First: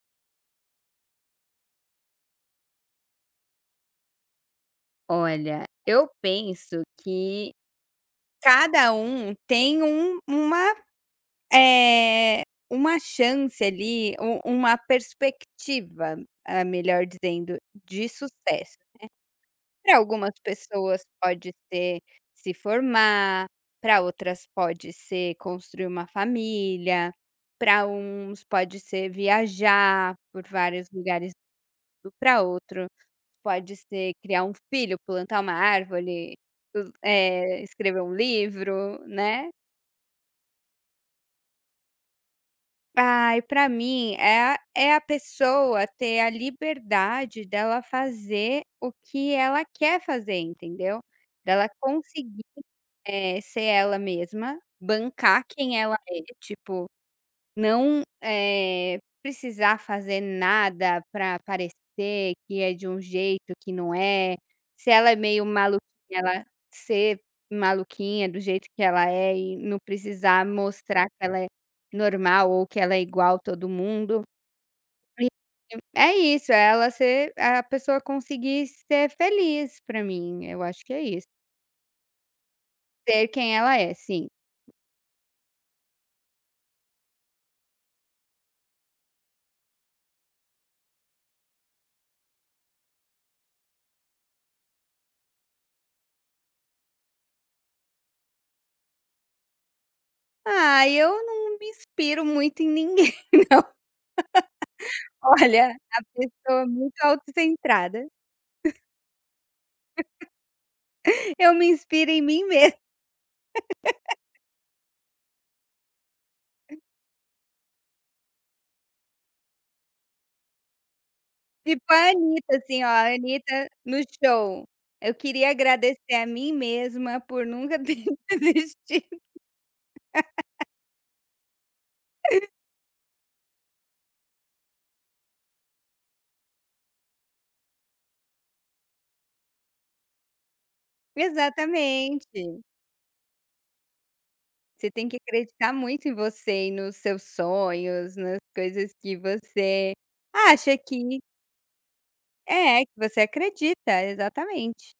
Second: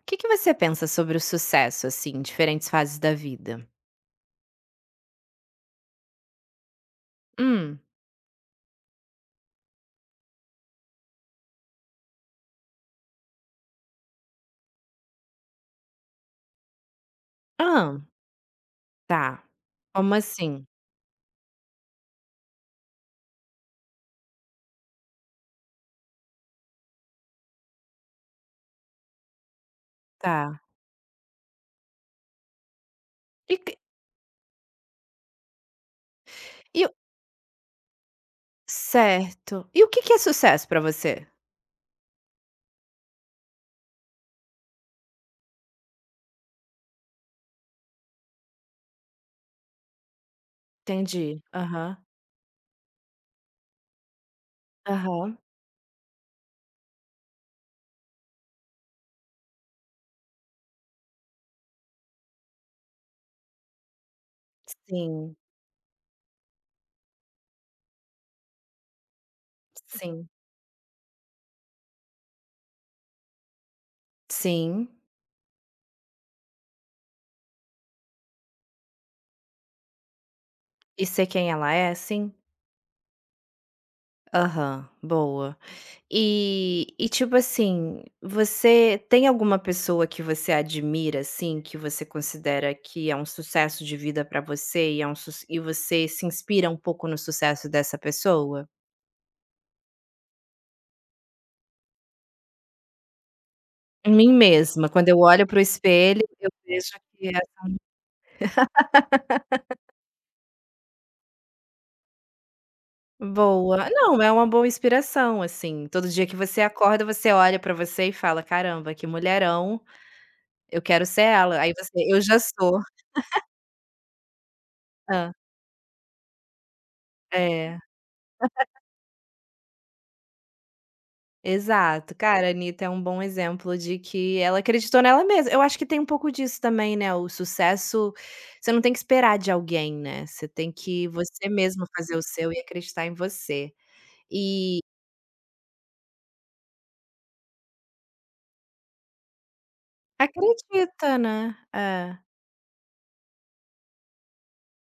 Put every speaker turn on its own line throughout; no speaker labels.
O que que você pensa sobre o sucesso, assim, em diferentes fases da vida?
Olha, eu penso que
Hum.
cada um tem um uma, eh, uma chance ali, u uma perspectiva, ah, melhor dizendo,
Ah.
de sucesso.
Tá.
Para
Como
algumas
assim?
pessoas pode ser se formar, para outras pode ser construir uma família, para uns pode ser viajar por
Tá.
vários lugares para outro.
E que
Pode ser criar um filho, plantar uma árvore,
e o
escrever um livro, né.
Certo. E o que que é sucesso pra você?
Ai, pra mim é a pessoa ter a liberdade dela fazer o que ela quer fazer, entendeu.
Entendi.
Dela
Aham.
conseguir, ser ela mesma,
Aham.
bancar quem ela é, tipo. Não, precisar fazer nada para parecer que é de um jeito que não é. Se ela é
Sim.
meio maluquinha, ela ser maluquinha do jeito que ela é e não
Sim.
precisar mostrar que ela é normal ou que ela é igual a todo mundo.
Sim.
E é isso, é ela ser a pessoa conseguir ser feliz. Pra mim, eu acho que é
E ser
isso.
quem ela é, sim?
Ser quem ela é, sim.
Aham. Boa. E tipo assim, você tem alguma pessoa que você admira, assim, que você considera que é um sucesso de vida pra você e é um suc e você se inspira um pouco no sucesso dessa pessoa?
Ah, eu não me inspiro muito em ninguém.
Em mim mesma, quando eu olho para o
Olha, a
espelho, eu
pessoa
vejo
muito
que é.
autocentrada. Eu me inspiro em mim mesma,
Boa. Não, é uma boa inspiração, assim, todo dia que você acorda, você olha pra você e fala: "Caramba, que mulherão, eu quero ser ela". Aí
tipo
você:
a
"Eu já
Anitta,
sou".
assim, ó, a Anitta no show: "Eu
Hã.
queria agradecer a mim mesma por
É.
nunca ter desistido".
Exato. Cara, a Anitta é um bom exemplo de que ela acreditou nela mesma. Eu acho que tem um pouco disso também, né, o sucesso você não tem que esperar de alguém, né, você tem que você mesmo fazer o seu e
Exatamente.
acreditar em você. E
Você tem que acreditar muito em você e nos seus sonhos, nas coisas que você acha
acredita,
que
né. É.
é, que você acredita, exatamente.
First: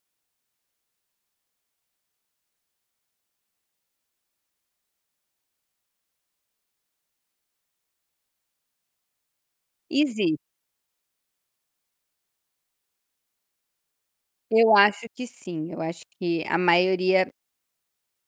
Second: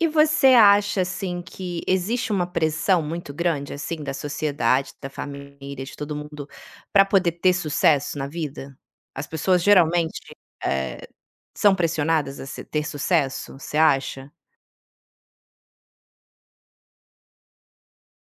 E você acha, assim, que existe uma pressão muito grande, assim, da sociedade, da família, de todo mundo, para poder ter sucesso na vida? As pessoas geralmente,
Existe.
eh, são pressionadas a se ter sucesso, você acha?
Eu acho que sim, eu acho que a maioria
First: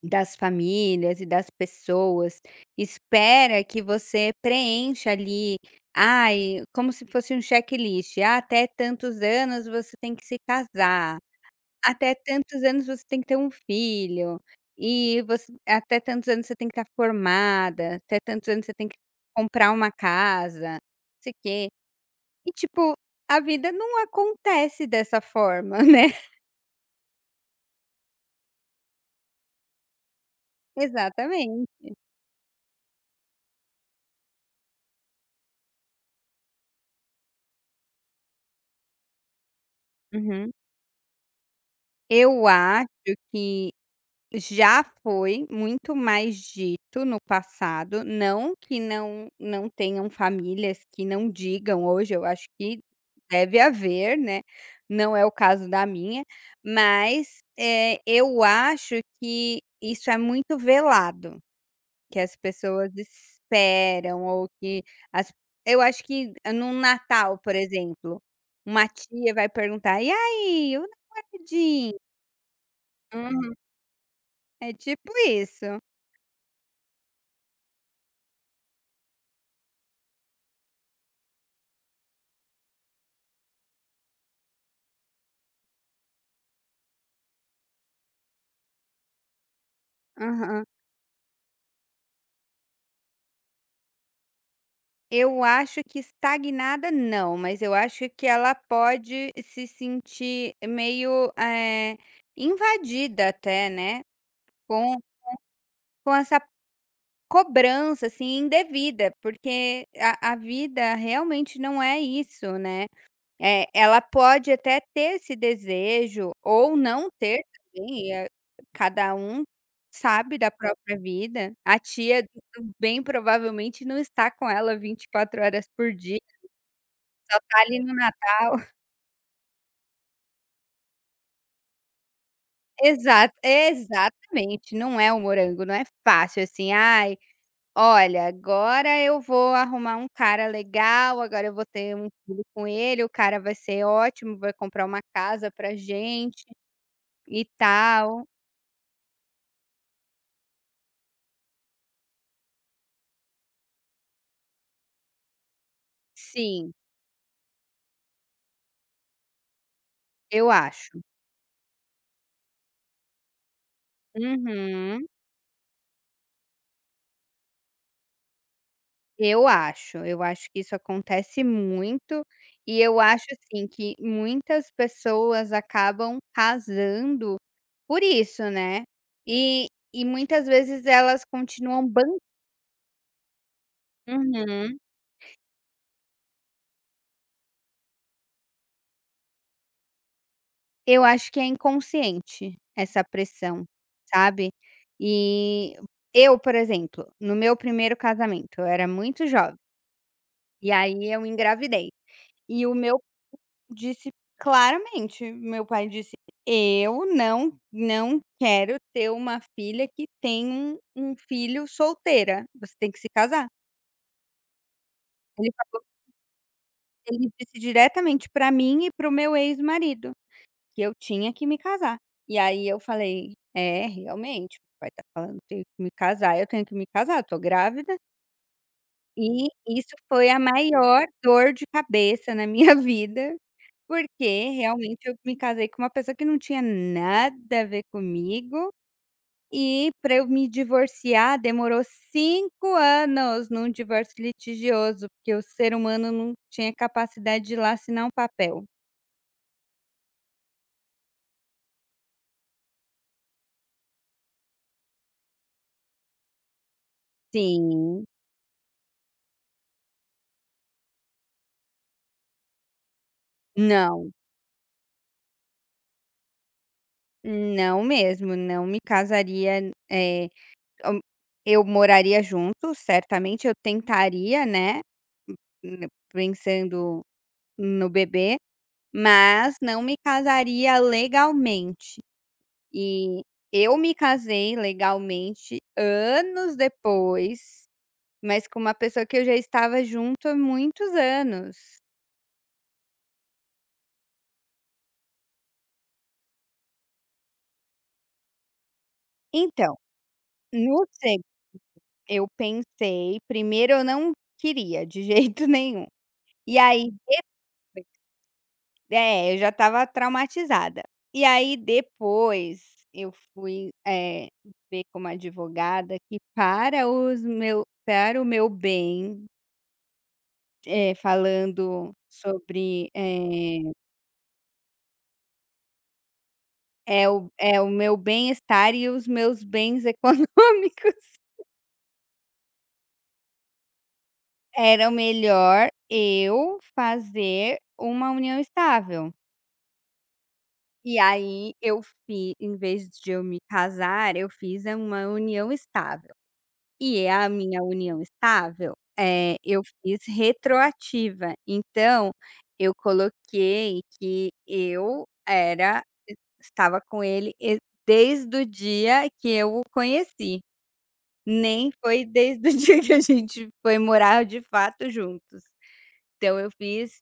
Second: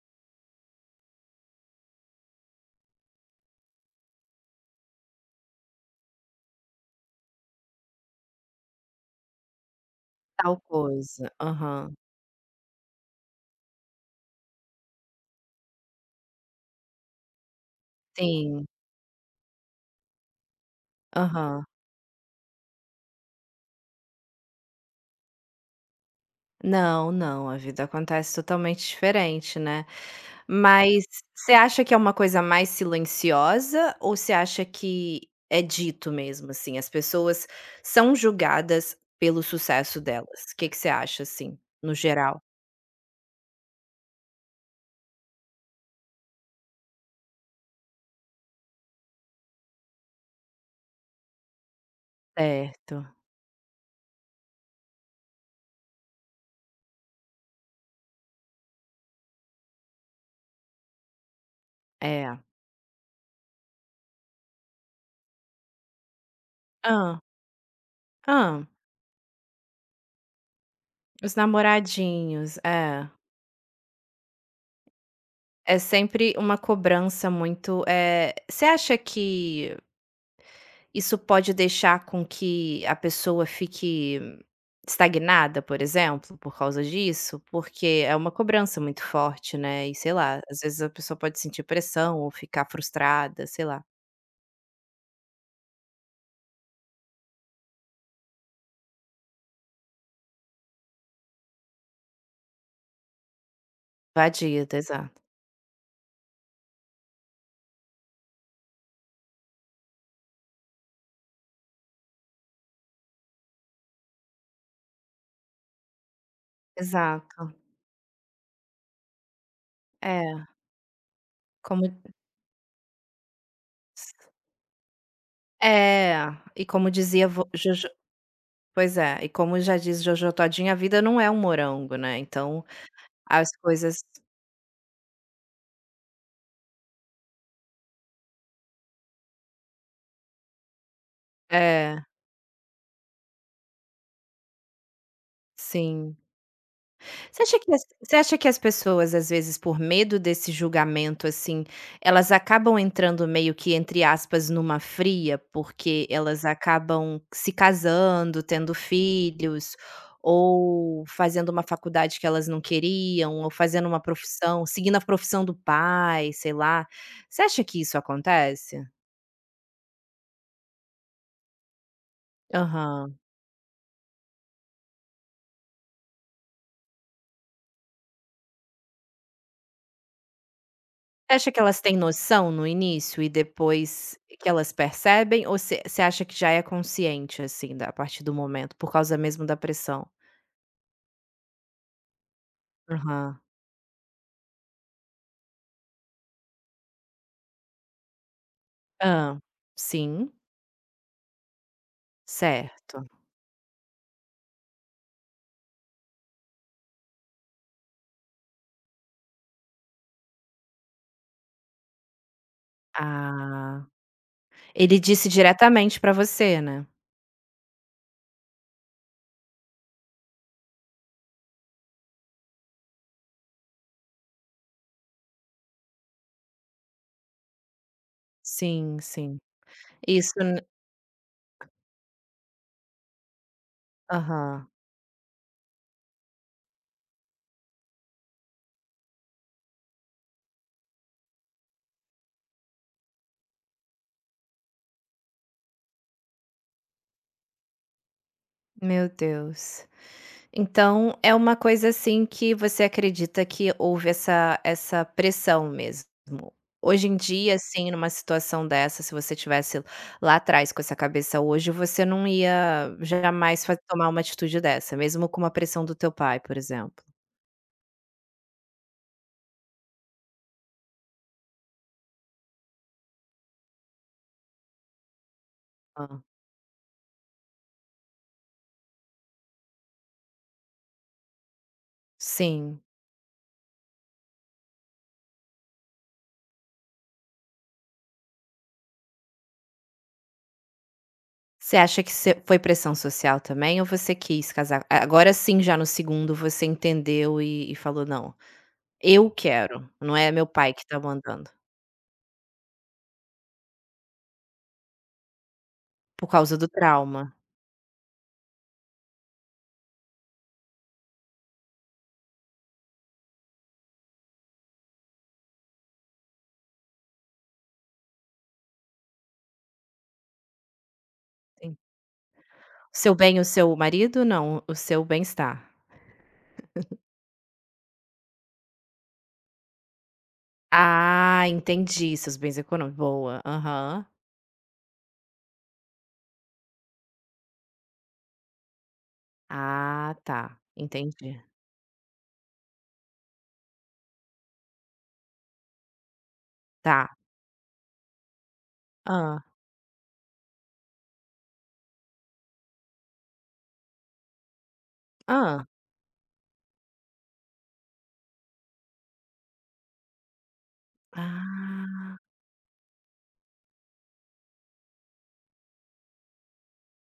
das famílias e das pessoas espera que você preencha ali, ai, como se fosse um checklist: "Ah, até tantos anos você tem que se
Tal
casar,
coisa. Aham.
até tantos anos você tem que ter um filho, e você até tantos anos você tem que estar formada, até tantos anos
Sim.
você tem que comprar uma casa, não sei o
Aham.
quê". E tipo, a vida não acontece dessa forma, né.
Não, não, a vida acontece totalmente diferente, né. Mas você
Exatamente.
acha que é uma coisa mais silenciosa ou você acha que é dito mesmo, assim, as pessoas são julgadas pelo sucesso delas?
Uhum.
O que que você acha, assim, no geral?
Eu acho que já foi muito mais dito no passado, não que não tenham famílias que não digam hoje, eu acho que
Certo,
deve haver, né, não é o caso da minha, mas, eu acho que isso é muito velado, que as
é.
pessoas esperam ou que as. Eu acho que num
ah,
Natal, por exemplo,
ah,
uma tia vai perguntar: "E aí, o
os
namoradinho?".
namoradinhos, é.
Uhum. É tipo isso.
É sempre uma cobrança muito, É, você acha que isso pode deixar com que a pessoa fique estagnada, por exemplo, por causa disso? Porque é uma cobrança muito forte, né, e sei lá, às
Aham.
vezes a pessoa pode sentir pressão ou ficar frustrada, sei lá.
Eu acho que estagnada não, mas eu acho que ela pode se sentir meio, invadida até, né,
Invadida,
com
exato.
essa cobrança, assim, indevida, porque a vida realmente não é isso, né. Ela pode até ter esse desejo ou não ter
Exato.
também, cada um sabe da
É,
própria vida. A
como
tia bem provavelmente não está com ela 24 horas por
É,
dia.
e como dizia
Só
vo
tá ali
Jojo
no Natal.
pois é, e como já diz Jojo Todinho: "A vida não é um morango", né, então
Exato,
as coisas
exatamente, não é o morango, não é fácil assim: "Ai, olha, agora eu vou arrumar um cara legal, agora eu vou ter
É,
um filho com ele, o cara vai ser ótimo, vai comprar uma casa pra
sim.
gente e
Você
tal".
acha que as pessoas, às vezes, por medo desse julgamento, assim, elas acabam entrando meio que, entre aspas, "numa fria", porque elas
Sim,
acabam se casando, tendo filhos,
eu acho.
ou fazendo uma faculdade que elas não queriam, ou fazendo uma profissão seguindo a
Uhum.
profissão do pai, sei lá. Você acha que isso acontece?
Eu acho que isso acontece muito, e eu
Aham.
acho, assim, que muitas pessoas acabam casando por isso, né. E e muitas vezes elas
Acha que elas
continuam
têm
ban.
noção no início e depois que elas
Uhum.
percebem ou você acha que já é consciente, assim, da a partir do momento, por causa mesmo da pressão?
Eu acho que é inconsciente essa
Aham.
pressão, sabe. E eu, por exemplo, no meu primeiro casamento, eu era muito
Hã.
jovem,
Sim,
e aí eu engravidei. E o meu
certo.
disse claramente, meu pai disse: "Eu não quero ter uma filha que tem um filho solteira, você tem que se casar".
Ah, ele disse
Ele
diretamente pra você, né?
Ele disse diretamente pra mim e para o meu ex-marido, que eu tinha que me casar. E aí eu falei: "É, realmente, o papai tá falando que tenho que me casar, eu tenho que me casar, eu tô grávida".
Sim, sim.
E isso foi a
Isso n
maior dor de cabeça na minha vida, porque
Aham.
realmente eu me casei com uma pessoa que não tinha nada a ver comigo, e pra eu me divorciar demorou 5 anos num divórcio litigioso, porque o ser humano não tinha capacidade de ir lá assinar um papel.
Meu Deus. Então, é uma coisa assim que você acredita que houve essa pressão mesmo. Hoje em dia, assim,
Sim.
numa situação dessa, se você tivesse lá atrás com essa cabeça hoje, você não ia jamais fa tomar
Não,
uma atitude dessa, mesmo com uma pressão do teu pai, por exemplo.
não mesmo, não me casaria, hum, eu moraria junto, certamente eu tentaria, né, n
Hã.
pensando no bebê, mas não me casaria legalmente.
Sim.
E eu me casei legalmente anos depois, mas com uma pessoa que eu já estava junto há muitos anos.
Você acha que se foi pressão social também ou você quis casar a agora sim, já no segundo, você entendeu e falou: "Não, eu
Então,
quero, não é meu pai
no
que tá
se,
mandando",
eu pensei, primeiro eu não queria de jeito nenhum.
por causa
E
do
aí
trauma?
é, eu já estava traumatizada. E aí depois eu fui, ver com uma advogada que para os meu para o meu bem, falando sobre,
Seu bem, o seu marido? Não, o seu bem-estar.
é o meu bem-estar e os meus bens econômicos,
Ah, entendi, seus bens econômicos. Boa, aham.
era melhor eu fazer uma união estável.
Ah, tá,
E
entendi.
aí eu fi, em vez de eu me casar, eu fiz uma união estável. E é
Tá.
a minha união estável,
Ah.
eu fiz retroativa, então eu coloquei que eu
Ah.
era estava com ele e desde o dia que eu o conheci, nem foi
Ah.
desde o dia que a gente foi morar de fato juntos. Então eu fiz,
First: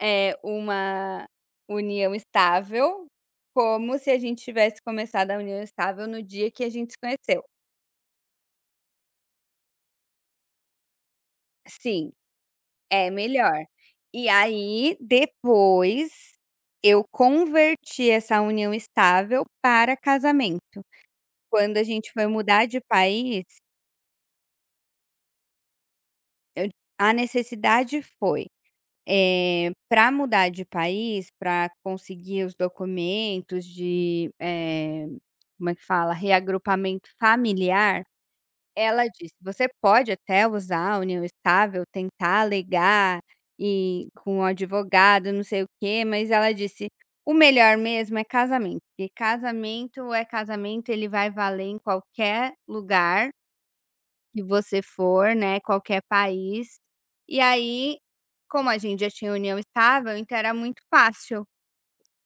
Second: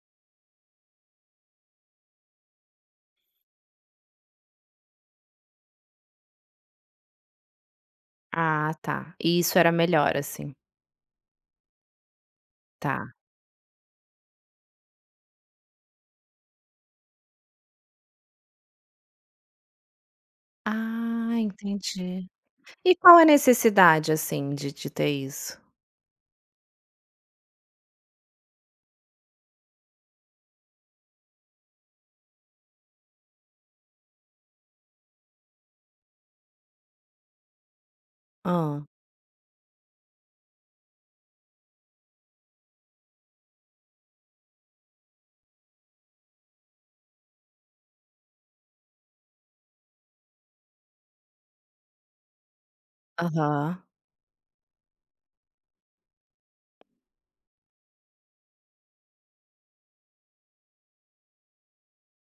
uma união estável, como se a gente tivesse começado a união estável no dia que a gente se conheceu.
Ah, tá. E isso era melhor, assim.
Sim. É
Tá.
melhor. E aí, depois, eu converti essa união estável para casamento.
Ah,
Quando a gente
entendi.
foi mudar de
E qual a
país,
necessidade, assim, de ter isso?
eu a necessidade foi, para mudar de país, para conseguir os documentos de, como é que fala? Reagrupamento familiar.
Ah.
Ela disse: "Você pode até usar a união estável, tentar alegar e com o advogado, não sei o quê", mas ela disse: "O melhor mesmo é casamento, porque casamento é casamento, ele vai valer em qualquer lugar
Aham.
que você for, né, qualquer país". E aí, como a gente já tinha união estável, então era muito fácil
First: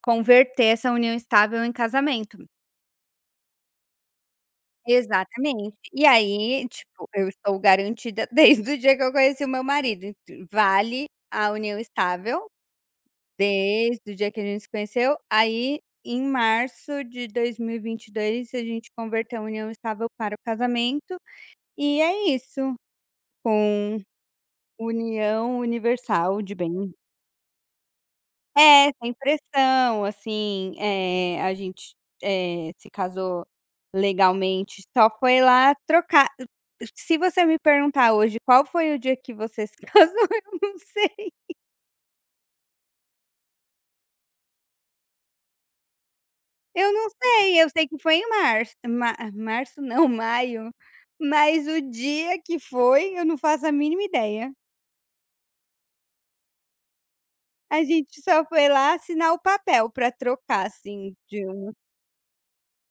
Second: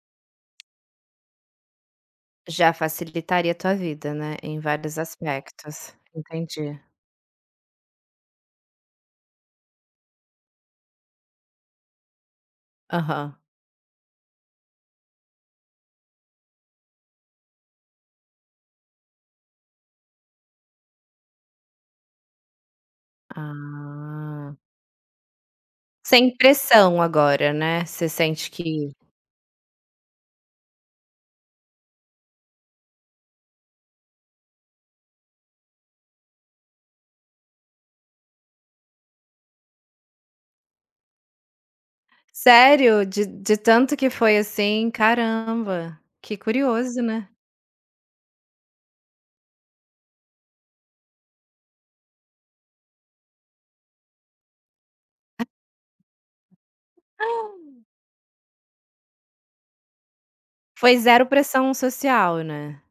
converter essa união estável em casamento.
Já facilitaria a tua vida, né, em vários
Exatamente.
aspectos.
E aí,
Entendi.
tipo, eu estou garantida desde o dia que eu conheci o meu marido, ent vale a união estável
Aham.
desde o dia que a gente se conheceu, aí em março de 2022 a gente converteu a união estável para o casamento, e é isso, com
Ah.
união
Sem
universal de bens.
pressão agora, né, você sente
É,
que
sem pressão, assim, a gente, se casou legalmente, só foi lá trocar. Se você me perguntar hoje qual foi o dia que você se casou, eu não sei,
sério? De tanto que foi assim? Caramba, que curioso, né.
eu sei que foi em março, ma março não, maio, mas o dia que foi eu não faço a mínima ideia. A gente só foi lá assinar o papel pra trocar,
Foi
assim,
zero
de um
pressão social, né.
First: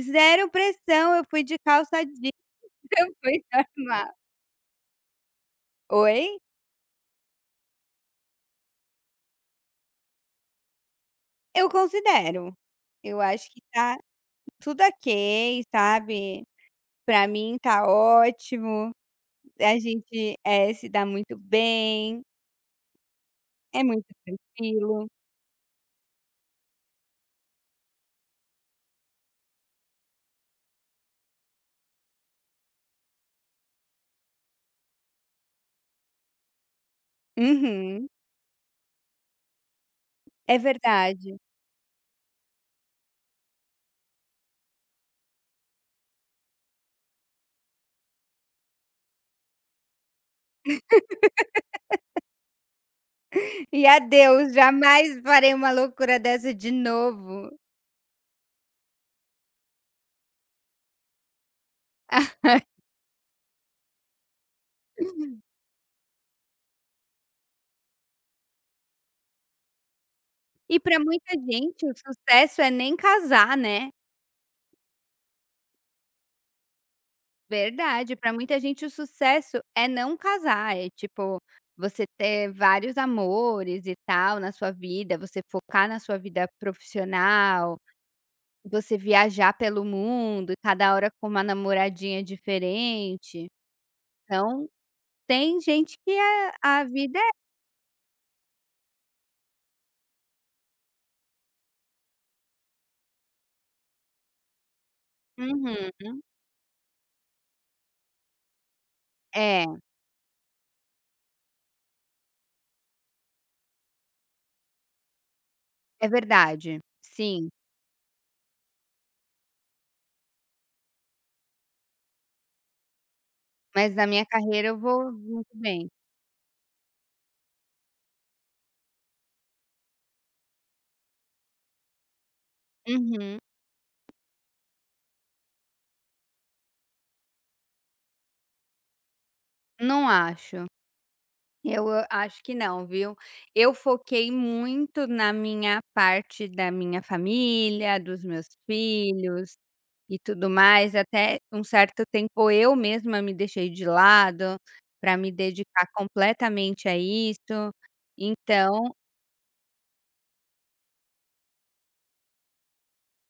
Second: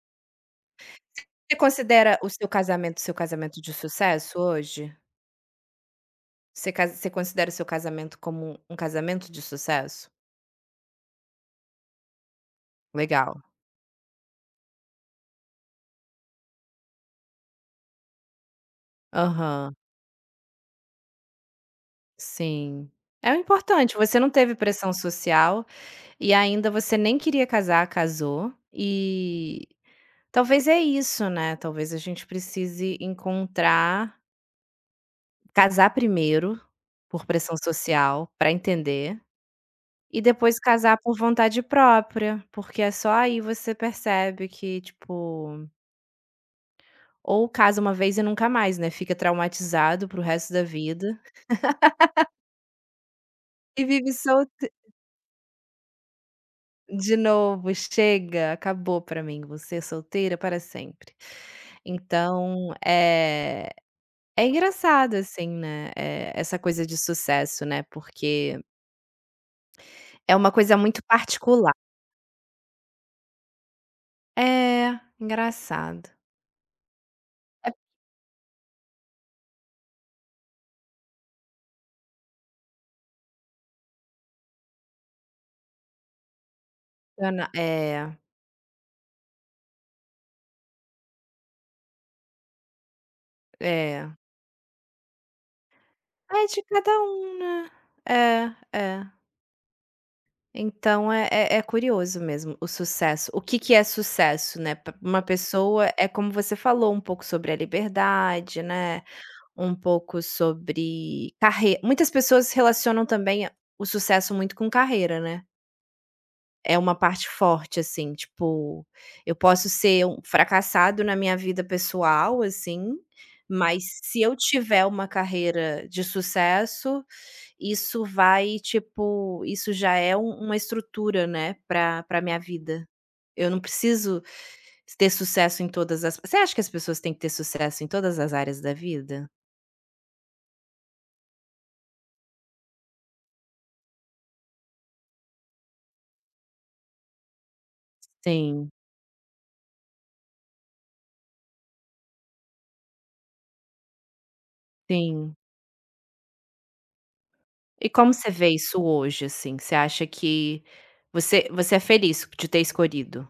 zero pressão, eu fui
Você
de calça
considera o
jeans, eu
seu
fui
casamento de
normal.
sucesso hoje?
Oi?
Você considera o seu casamento como um casamento de sucesso?
Eu considero. Eu
Legal.
acho que tá tudo ok, sabe. Pra mim tá ótimo,
Aham,
a gente, se dá muito bem,
sim. É o
é
importante,
muito
você não teve pressão
tranquilo.
social e ainda você nem queria casar, casou, e talvez é isso, né, talvez a gente precise encontrar casar primeiro, por pressão
Uhum.
social, para entender, e
É
depois casar por
verdade.
vontade própria, porque é só aí você percebe que, tipo, ou casa uma vez e nunca mais, né, fica traumatizado para o resto da vida, e
E
vive
adeus,
solteiro
jamais farei uma loucura dessa de
de
novo.
novo, chega, acabou pra mim. Você é solteira para sempre. Então, é engraçado, assim, né, essa coisa de sucesso, né, porque é uma coisa
E pra
muito
muita
particular.
gente o sucesso é nem casar, né.
É, engraçado.
Verdade, para muita gente o sucesso é não casar, é tipo, você ter vários amores e tal na sua vida, você focar na sua vida
Ana
profissional,
é,
você viajar pelo mundo, cada hora com uma namoradinha diferente.
é.
Então, tem gente que
Ah, é
é
de
a
cada
vida
um, né. É, é. Então é curioso mesmo o sucesso. O que que é sucesso, né, pra uma
é
pessoa é
uhum.
como você falou, um pouco sobre a liberdade, né, um
É,
pouco sobre carre muitas pessoas relacionam também o sucesso muito com carreira, né.
é
É
verdade.
uma parte
Sim,
forte, assim, tipo, eu posso ser um fracassado na minha vida pessoal, assim, mas
mas na
se
minha
eu
carreira eu
tiver uma
vou muito
carreira
bem.
de sucesso, isso vai, tipo, isso já é uma estrutura, né, pra minha vida.
Uhum.
Eu não preciso ter sucesso em todas as Você acha que as pessoas têm que ter sucesso em todas as áreas da vida?
Não acho. Eu a Acho que não, viu. Eu foquei muito na minha parte da minha família, dos meus
Sim,
filhos e tudo mais. Até um certo tempo eu mesma me deixei de lado para me
sim.
dedicar completamente a isso.
E como você vê isso
Então
hoje, assim? Você acha que você é feliz de ter escolhido?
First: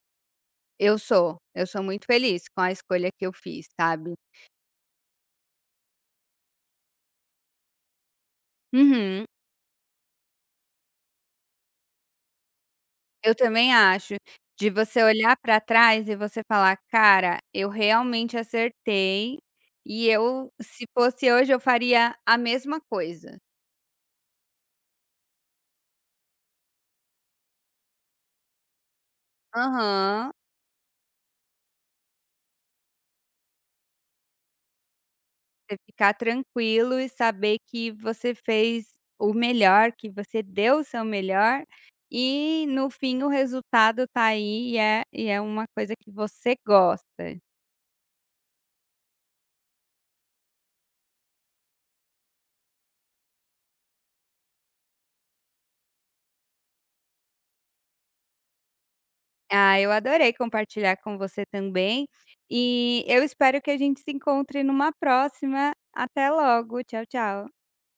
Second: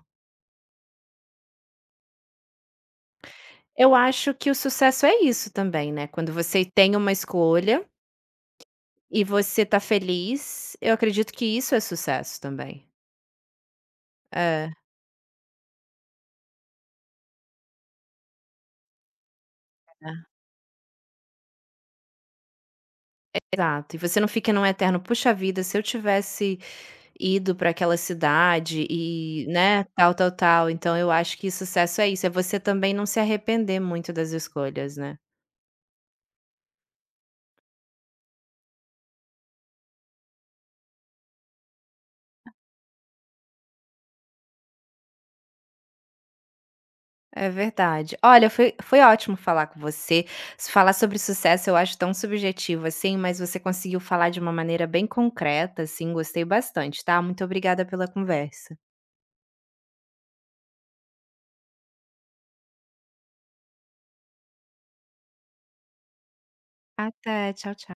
eu sou muito feliz com a escolha que eu fiz,
Eu
sabe.
acho que o sucesso é isso também, né, quando você tem uma escolha e
Uhum.
você tá feliz, eu acredito que isso é sucesso também.
Eu também acho. De
É,
você olhar para trás e você falar: "Cara, eu realmente acertei, e
é,
eu, se fosse hoje, eu faria a mesma coisa".
exato. E você não fica num eterno: "Puxa vida, se eu tivesse ido para aquela cidade e, né, tal,
Aham.
tal, tal". Então eu acho que sucesso é isso, é você também não se arrepender muito das escolhas, né.
Você ficar tranquilo e saber que você fez o melhor, que você deu o seu melhor e no fim o resultado tá aí e é uma coisa que você gosta.
É verdade. Olha, foi ótimo falar com você. Falar sobre sucesso eu acho tão subjetivo, assim, mas você conseguiu falar de uma maneira bem concreta, assim, gostei bastante, tá? Muito obrigada pela conversa.
Ah, eu adorei compartilhar com você também, e eu espero que a gente se encontre numa próxima. Até logo, tchau, tchau.
Até, tchau, tchau.